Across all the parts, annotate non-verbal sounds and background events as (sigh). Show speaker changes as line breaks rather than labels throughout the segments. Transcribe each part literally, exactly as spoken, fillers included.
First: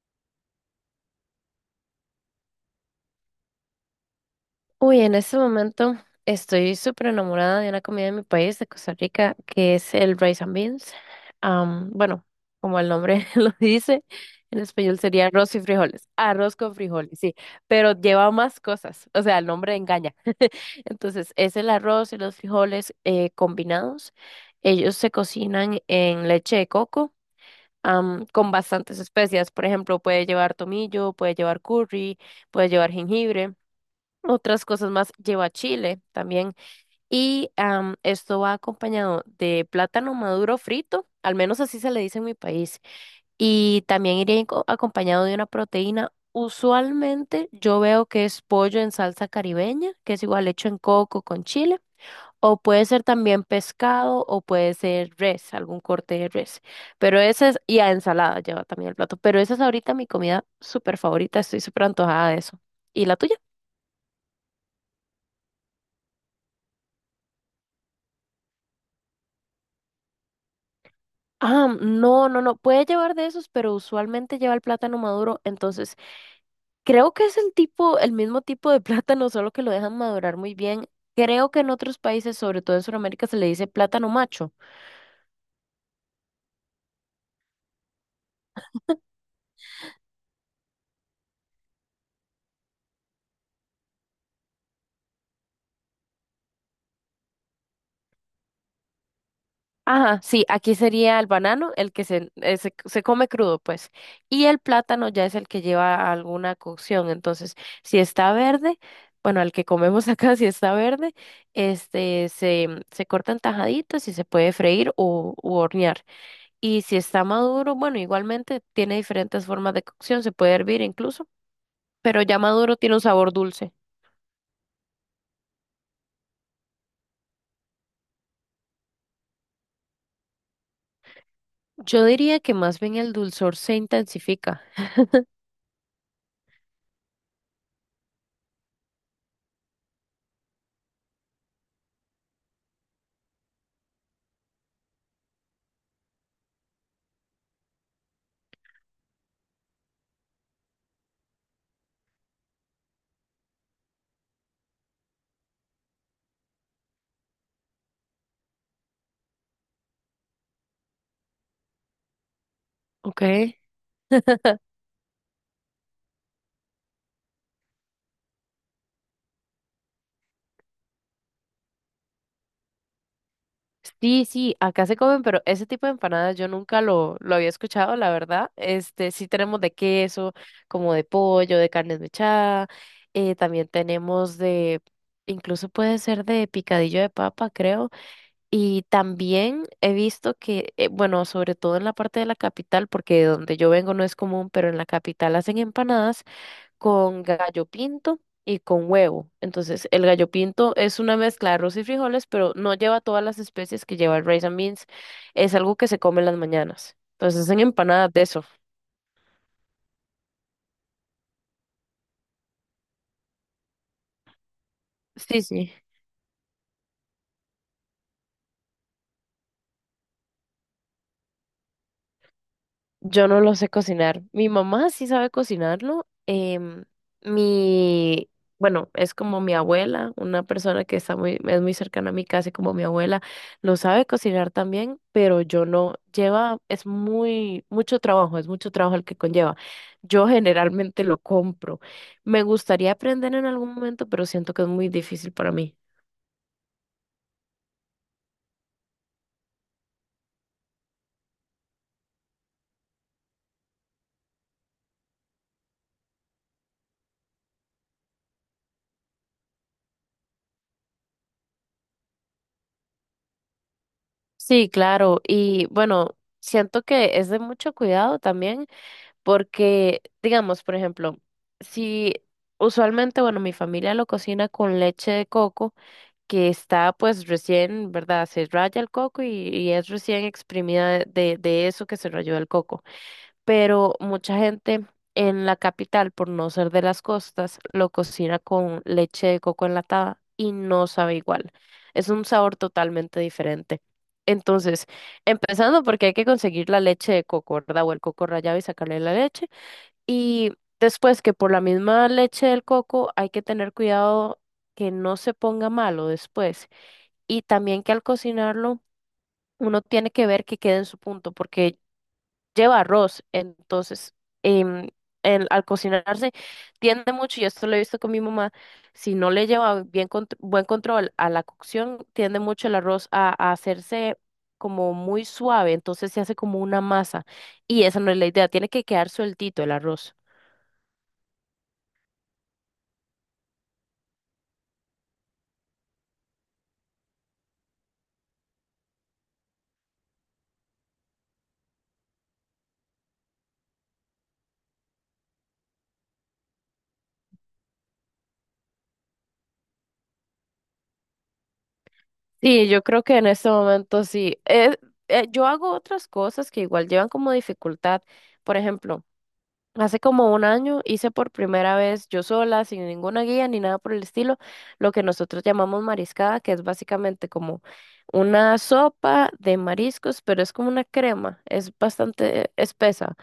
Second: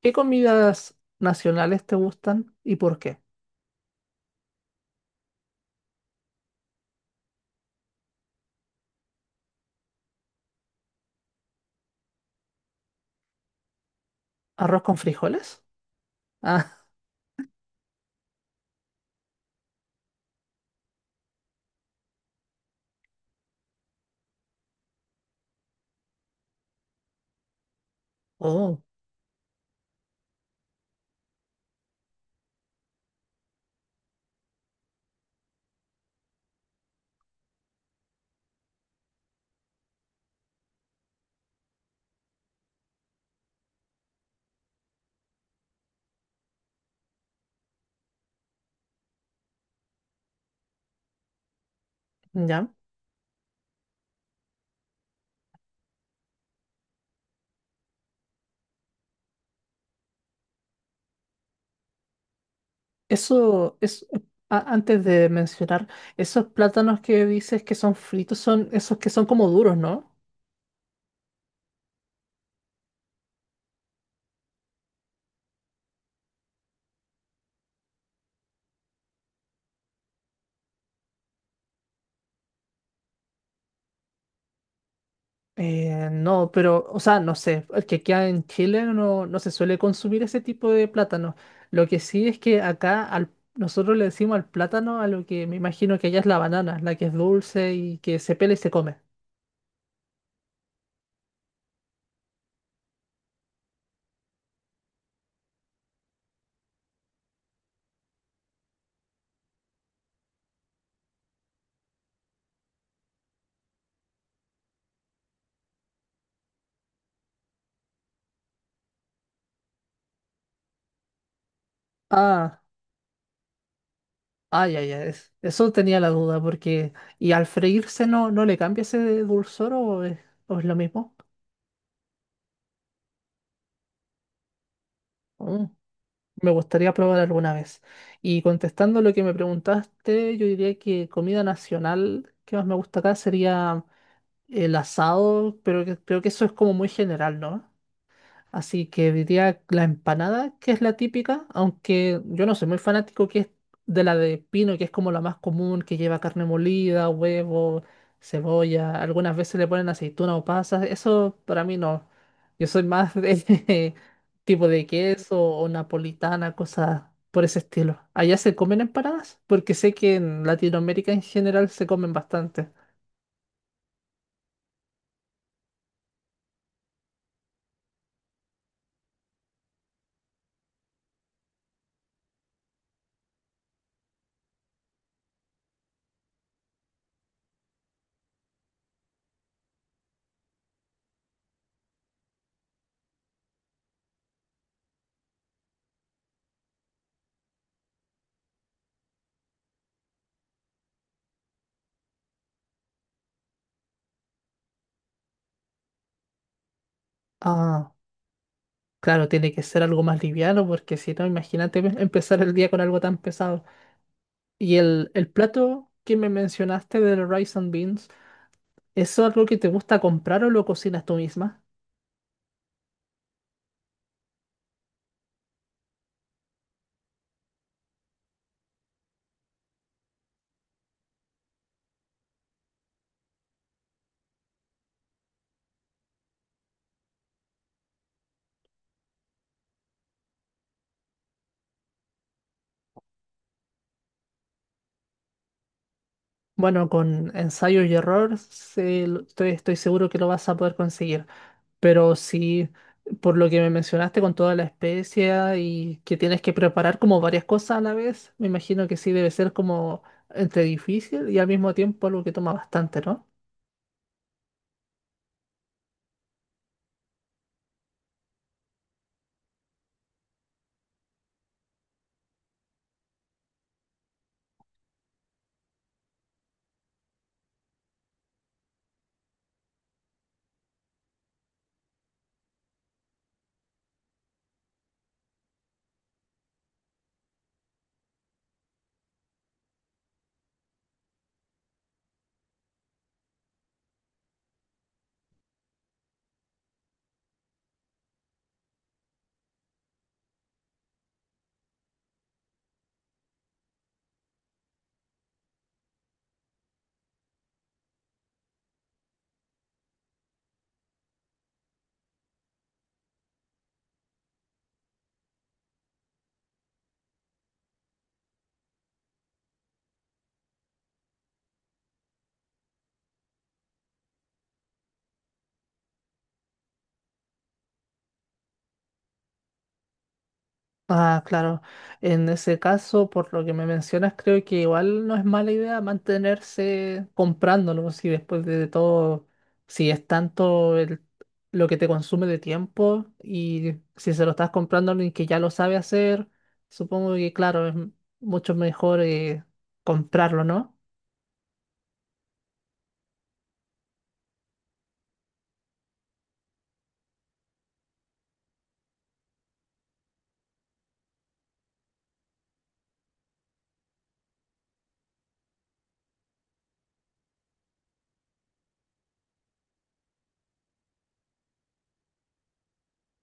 ¿Qué comidas nacionales te gustan y por qué?
Uy, en este momento estoy súper enamorada de una comida de mi país, de Costa Rica, que es el rice and beans. Am, bueno, como el nombre (laughs) lo dice, en
¿Arroz con
español sería arroz y
frijoles?
frijoles. Arroz con
Ah,
frijoles, sí, pero lleva más cosas, o sea, el nombre engaña. (laughs) Entonces, es el arroz y los frijoles eh, combinados. Ellos se cocinan en leche de coco. Am,
(laughs)
con
oh,
bastantes especias, por ejemplo, puede llevar tomillo, puede llevar curry, puede llevar jengibre. Otras cosas más lleva chile también. Y am, esto va acompañado de plátano maduro frito, al menos así se le dice en mi país. Y también iría inco- acompañado de una proteína. Usualmente yo veo que es pollo en salsa caribeña, que es igual hecho en coco con chile. O
ya.
puede ser también pescado o puede ser res, algún corte de res. Pero esa es, y a ensalada lleva también el plato. Pero esa es ahorita mi comida súper favorita, estoy súper antojada de eso. ¿Y la tuya?
Eso es, a- antes de mencionar, esos plátanos que dices que son fritos son esos que son como duros, ¿no?
Ah, no, no, no, puede llevar de esos, pero usualmente lleva el plátano maduro, entonces creo que es el tipo, el mismo tipo de (laughs) plátano, solo que lo dejan madurar muy bien. Creo que en otros países, sobre todo en Sudamérica, se le dice plátano macho.
Eh, no, pero, o sea, no sé, el que queda en Chile no, no se suele consumir ese tipo de plátano. Lo que sí es que acá al, nosotros le decimos al plátano a lo que me imagino que allá es la banana, la que es dulce y que se pela y se come.
Ajá, sí, aquí sería el banano, el que se, eh, se, se come crudo, pues. Y el plátano ya es el que lleva alguna cocción, entonces, si está verde, bueno, el que comemos acá, (laughs) si está verde, este, se, se cortan tajaditas y se puede freír o u hornear. Y si está maduro, bueno, igualmente tiene diferentes formas de cocción, se puede hervir incluso, pero ya
Ah.
maduro tiene un sabor dulce.
Ay, ay, ay. es- Eso tenía la duda, porque. ¿Y al freírse no, no le cambia ese dulzor o es, o es lo mismo?
Yo diría que más bien el dulzor se intensifica.
Mm, me gustaría probar alguna vez. Y contestando lo que me preguntaste, yo diría que comida nacional que más me gusta acá sería el asado, pero que- creo que eso es como muy general, ¿no? Así que diría la empanada, que es la típica, aunque yo no soy muy fanático, que es de la de pino, que es como la más común, que lleva carne molida, huevo, cebolla, algunas veces le ponen aceituna o pasas, eso para mí no. Yo soy más
Ok.
de (laughs) tipo de queso o napolitana, cosas por ese estilo. ¿Allá se comen empanadas? Porque sé que en Latinoamérica en general se comen bastante.
Sí, sí, acá se comen, pero ese tipo de empanadas yo nunca lo, lo había escuchado, la verdad. Este, sí tenemos de queso, como de pollo, de carne desmechada, eh, también tenemos de, incluso puede ser de picadillo de papa, creo. Y también he visto que, eh, bueno, sobre todo en la parte de la capital, porque de donde yo vengo no es común, pero en la capital hacen empanadas con gallo pinto y con huevo. Entonces, el gallo pinto es una mezcla de arroz y frijoles, pero no lleva todas las especies que lleva el rice and beans. Es algo que se come en las mañanas. Entonces, hacen
Ah,
empanadas de eso.
claro, tiene que ser algo más liviano, porque si no, imagínate (laughs) empezar el día con algo tan pesado. Y el, el
Sí, sí.
plato que me mencionaste del rice and beans, ¿eso es algo que te gusta comprar o lo cocinas tú misma?
Yo no lo sé cocinar. Mi mamá sí sabe cocinarlo. em, mi, bueno, es como mi abuela, una persona que está muy, es muy cercana a mí, casi como mi abuela, lo sabe cocinar también, pero yo no. Lleva, es muy, mucho trabajo, es mucho trabajo el que conlleva. Yo generalmente lo compro. Me gustaría aprender en algún momento, pero siento que es muy difícil para mí.
Bueno, con ensayo y error se lo- estoy, estoy seguro que lo vas a poder conseguir, pero si por lo que me mencionaste con toda la especia y que tienes que preparar como varias cosas a la vez, me imagino que sí debe ser como entre difícil y al mismo tiempo algo que toma bastante, ¿no?
Sí, claro. Y bueno, siento que es de mucho cuidado también. Porque, digamos, por ejemplo, si usualmente, bueno, mi familia lo cocina con leche de coco, que está pues recién, ¿verdad? Se raya el coco y, y es recién exprimida de, de eso que se rayó el coco. Pero mucha gente en la capital, por no ser de las costas, lo cocina con leche de coco enlatada y no sabe igual. Es un sabor totalmente diferente. Entonces, empezando porque hay que conseguir la leche de coco, ¿verdad? O el coco rallado y sacarle la leche. Y después que por la misma leche del coco hay que tener cuidado que no se ponga malo después. Y también que al cocinarlo uno tiene que ver que quede en su punto porque lleva arroz. Entonces, em, el- al cocinarse tiende mucho, y esto lo he visto con mi mamá, si no le lleva bien contr- buen control a la cocción, tiende mucho el arroz a, a hacerse como muy suave. Entonces se hace como una masa. Y esa no es la idea, tiene que quedar sueltito el arroz.
Ah, claro. En ese caso, por lo que me mencionas, creo que igual no es mala idea mantenerse comprándolo, si después de todo, si es tanto el- lo que te consume de tiempo y si se lo estás comprando a alguien que ya lo sabe hacer, supongo que claro, es m- mucho mejor, eh, comprarlo, ¿no?
Sí, yo creo que en este momento sí. Es- eh, yo hago otras cosas que igual llevan como dificultad. Por ejemplo, hace como un año hice por primera vez yo sola, sin ninguna guía ni nada por el estilo, lo que nosotros llamamos mariscada, que es básicamente como una sopa de mariscos, pero es como una crema, es bastante espesa.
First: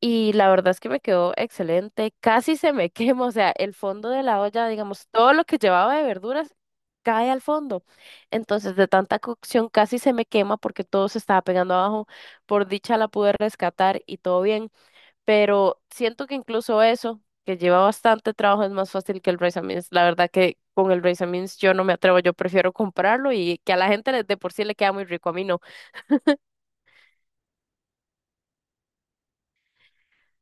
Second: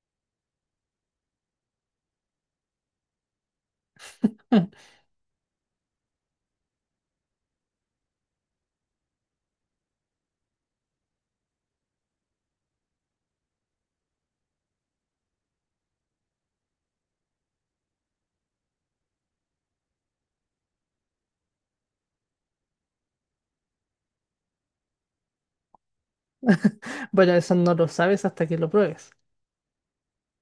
Y la verdad es que me quedó excelente. Casi se me (laughs) quema, o sea, el fondo de la olla,
(laughs)
digamos, todo lo que llevaba de verduras cae al fondo. Entonces, de tanta cocción casi se me quema porque todo se estaba pegando abajo. Por dicha la pude rescatar y todo bien. Pero siento que incluso eso, que lleva bastante trabajo, es más fácil que el rice and beans. La verdad que con el rice and beans yo no me atrevo, yo prefiero comprarlo y que a la gente le- de por sí le queda muy rico, a mí no.
Bueno, eso no lo sabes hasta que lo pruebes.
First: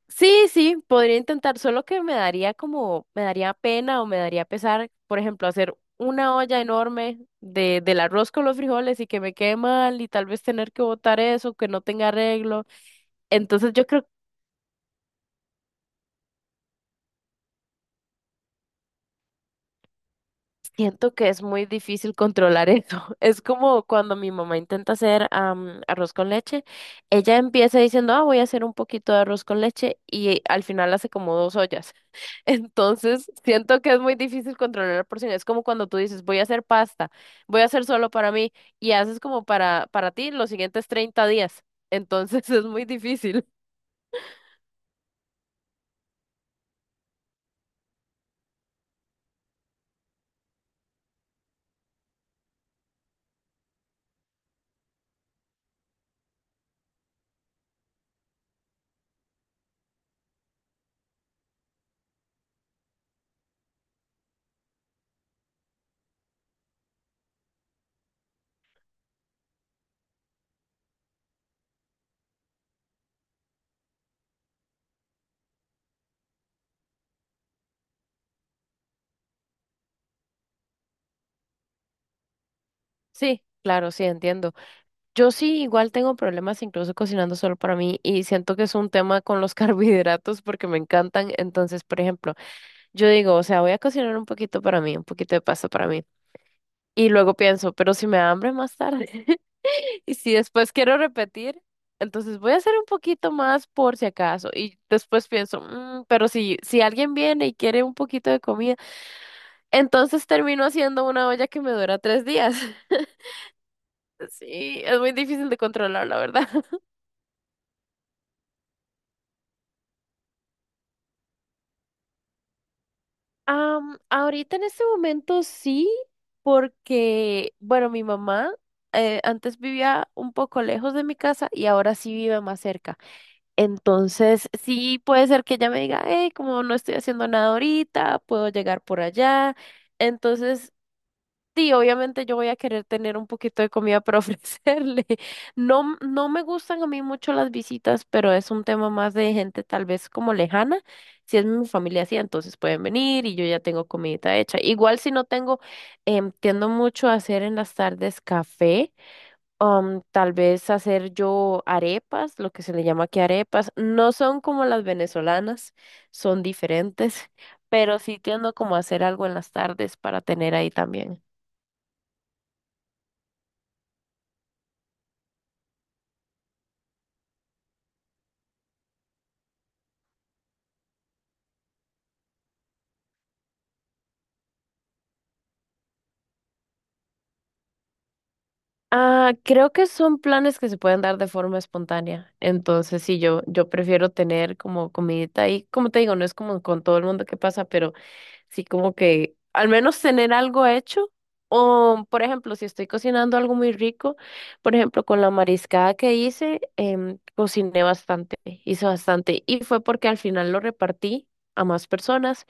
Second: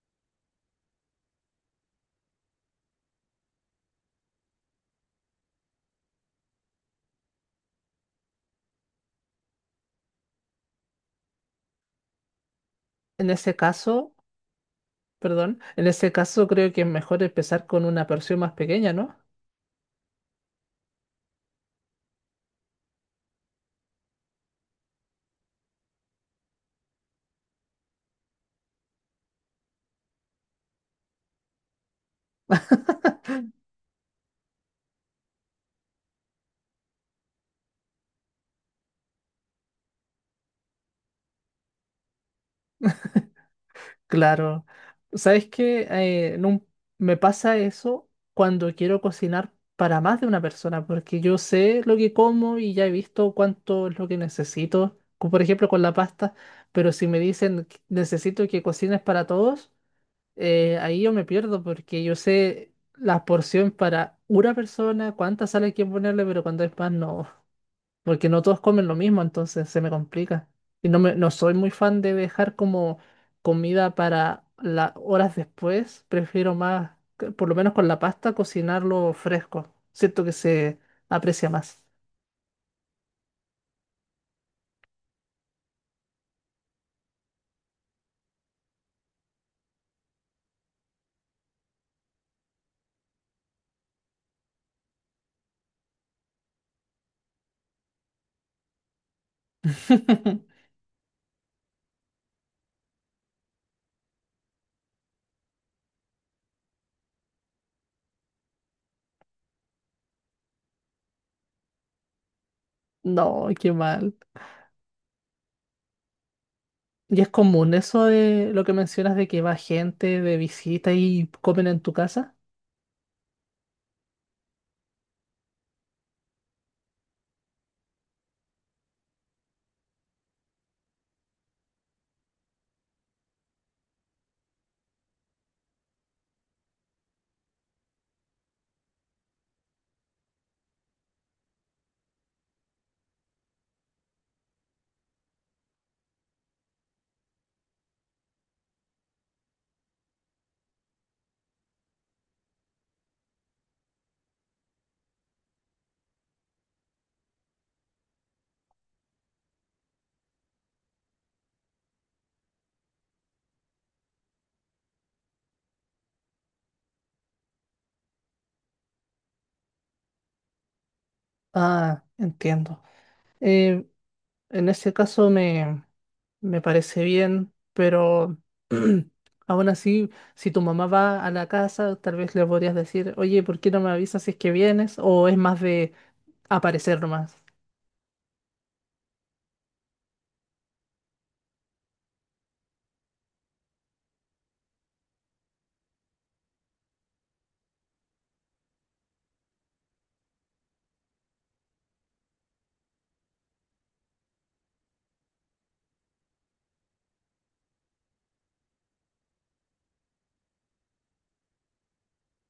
Sí, sí, podría intentar, solo que me daría como, me daría pena o me daría pesar, por ejemplo, hacer una olla enorme de, del arroz con los frijoles y que me quede mal y tal vez tener que botar eso, que no tenga arreglo.
En ese
Entonces yo creo,
caso, perdón, en ese caso creo que es mejor empezar con una porción más pequeña, ¿no?
Siento que es muy difícil controlar eso. (laughs) Es como cuando mi mamá intenta hacer am, arroz con leche, ella empieza diciendo, ah, voy a hacer un poquito de arroz con leche y al final hace como dos ollas. Entonces, siento que es muy difícil controlar la porción. Es como cuando tú dices, voy a hacer pasta, voy a hacer solo para mí, y haces como para, para ti los siguientes treinta días. Entonces, (laughs) es muy difícil.
Claro, ¿sabes qué? Eh, en un- me pasa eso cuando quiero cocinar para más de una persona, porque yo sé lo que como y ya he visto cuánto es lo que necesito, como por ejemplo con la pasta, pero si me dicen que necesito que cocines para todos, eh, ahí yo me pierdo porque yo sé la porción para una persona, cuánta sal hay que ponerle, pero cuando es más no, porque no todos comen lo mismo, entonces se me complica. Y no me, no soy muy fan de dejar como comida para las horas después, prefiero más, que por lo menos con la pasta, cocinarlo fresco. Siento que se aprecia más.
Sí, claro, sí, entiendo. Yo sí igual tengo problemas incluso cocinando solo para mí y siento que es un tema con los (laughs) carbohidratos porque me encantan. Entonces, por ejemplo, yo digo, o sea, voy a cocinar un poquito para mí, un poquito de pasta para mí. Y luego pienso, pero si me da hambre más tarde. Y si
(laughs)
después quiero repetir, entonces voy a hacer un poquito más por si acaso. Y después pienso, "Mm, pero si, si alguien viene y quiere un poquito de comida, entonces termino haciendo una olla que me dura tres días. (laughs)
No, qué mal.
Sí, es muy difícil de controlar, la verdad. (laughs)
¿Y es común eso de lo que mencionas de que va gente de visita y comen en tu casa?
Am, ahorita en este momento sí, porque, bueno, mi mamá eh, antes vivía un poco lejos de mi casa y ahora sí vive más cerca. Entonces, sí puede ser que ella me diga, hey, como no estoy haciendo nada ahorita, puedo llegar por allá. Entonces, sí, obviamente yo voy a querer tener un poquito de comida para (laughs) ofrecerle. No, m- no me gustan a mí mucho las visitas, pero es un tema más de gente tal vez como lejana. Si es mi familia así, entonces pueden venir y yo ya tengo comidita hecha. Igual si no tengo, em, tiendo mucho a hacer en las tardes café um, tal vez hacer yo arepas, lo que se le llama aquí arepas. No son como las venezolanas, son diferentes, (laughs) pero sí tiendo como a hacer algo en las tardes para tener ahí también.
Ah, entiendo. Eh, En ese caso me, me parece bien, pero (clears throat) aún así, si tu mamá va a la casa, tal vez le podrías decir, oye, ¿por qué no me avisas si es que vienes? ¿O es más de aparecer nomás?
Ah, creo que son planes que se pueden dar de forma espontánea. Entonces, sí, yo, yo prefiero tener como comidita ahí. Como te digo, no es como con todo el mundo que pasa, pero sí, como que al menos tener algo hecho. O, por ejemplo, si estoy cocinando algo muy rico, por ejemplo, con la mariscada que hice, em, cociné bastante, hice bastante. Y fue porque al final lo repartí a más personas,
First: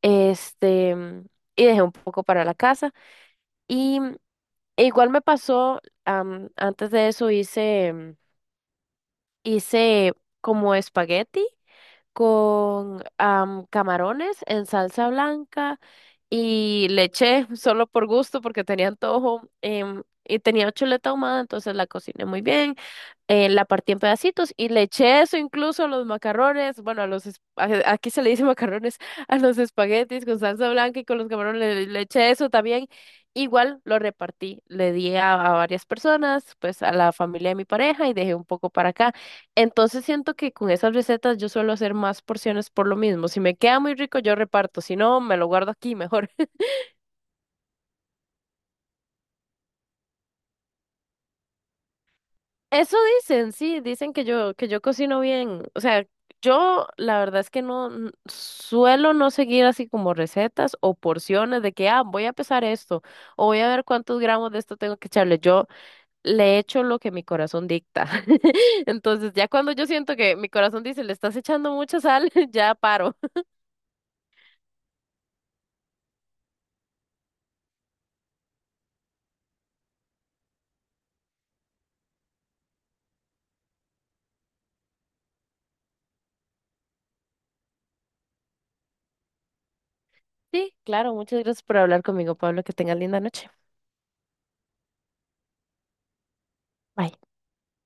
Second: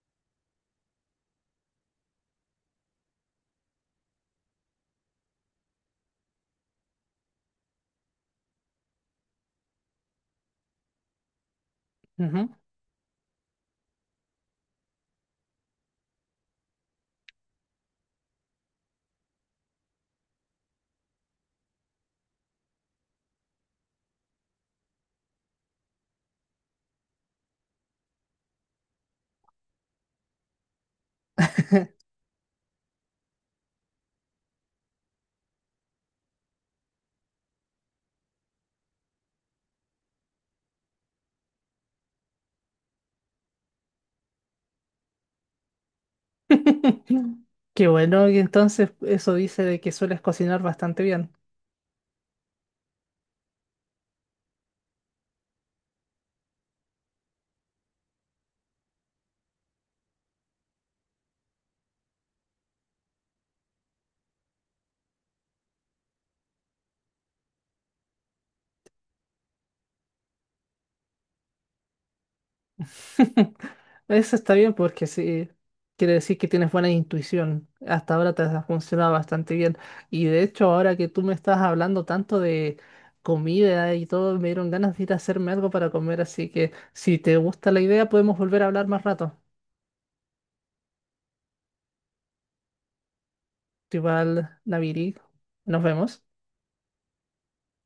este, em, y dejé un poco para la casa. Y mm, e igual me pasó, am, antes de eso hice, em, hice como espagueti
Ujú.
con am, camarones en salsa blanca y le eché (laughs) solo por gusto porque tenía antojo em, y tenía chuleta ahumada, entonces la cociné muy bien, eh, la partí en pedacitos y le eché eso incluso a los macarrones, bueno, a los, es- a- aquí se le dice macarrones, (laughs) a los espaguetis con salsa blanca y con los camarones le, le eché eso también. Igual lo repartí, le di a, a varias personas, pues a la familia de mi pareja y dejé un poco para acá. Entonces siento que con esas recetas yo suelo hacer más porciones por lo mismo. Si me queda muy rico, yo reparto. Si no, me lo guardo aquí mejor.
(laughs) Qué bueno, y entonces eso dice de que sueles cocinar bastante bien.
(laughs) Eso dicen, sí, dicen que yo, que yo cocino bien. O sea, yo la verdad es que no n- suelo no seguir así como recetas o porciones de que, ah, voy a pesar esto o voy a ver cuántos gramos de esto tengo que echarle. Yo le echo lo que mi corazón dicta. (laughs) Entonces, ya cuando yo siento que mi corazón dice, le estás echando mucha sal, (laughs) ya paro.
(laughs) Eso está bien porque sí, quiere decir que tienes buena intuición. Hasta ahora te ha funcionado bastante bien. Y de hecho, ahora que tú me estás hablando tanto de comida y todo, me dieron ganas de ir a hacerme algo para comer. Así que si te gusta la idea, podemos volver a hablar más rato.
Sí, claro, muchas gracias por hablar conmigo, Pablo. Que tengas linda noche.
Igual, Naviri, nos vemos.
Bye.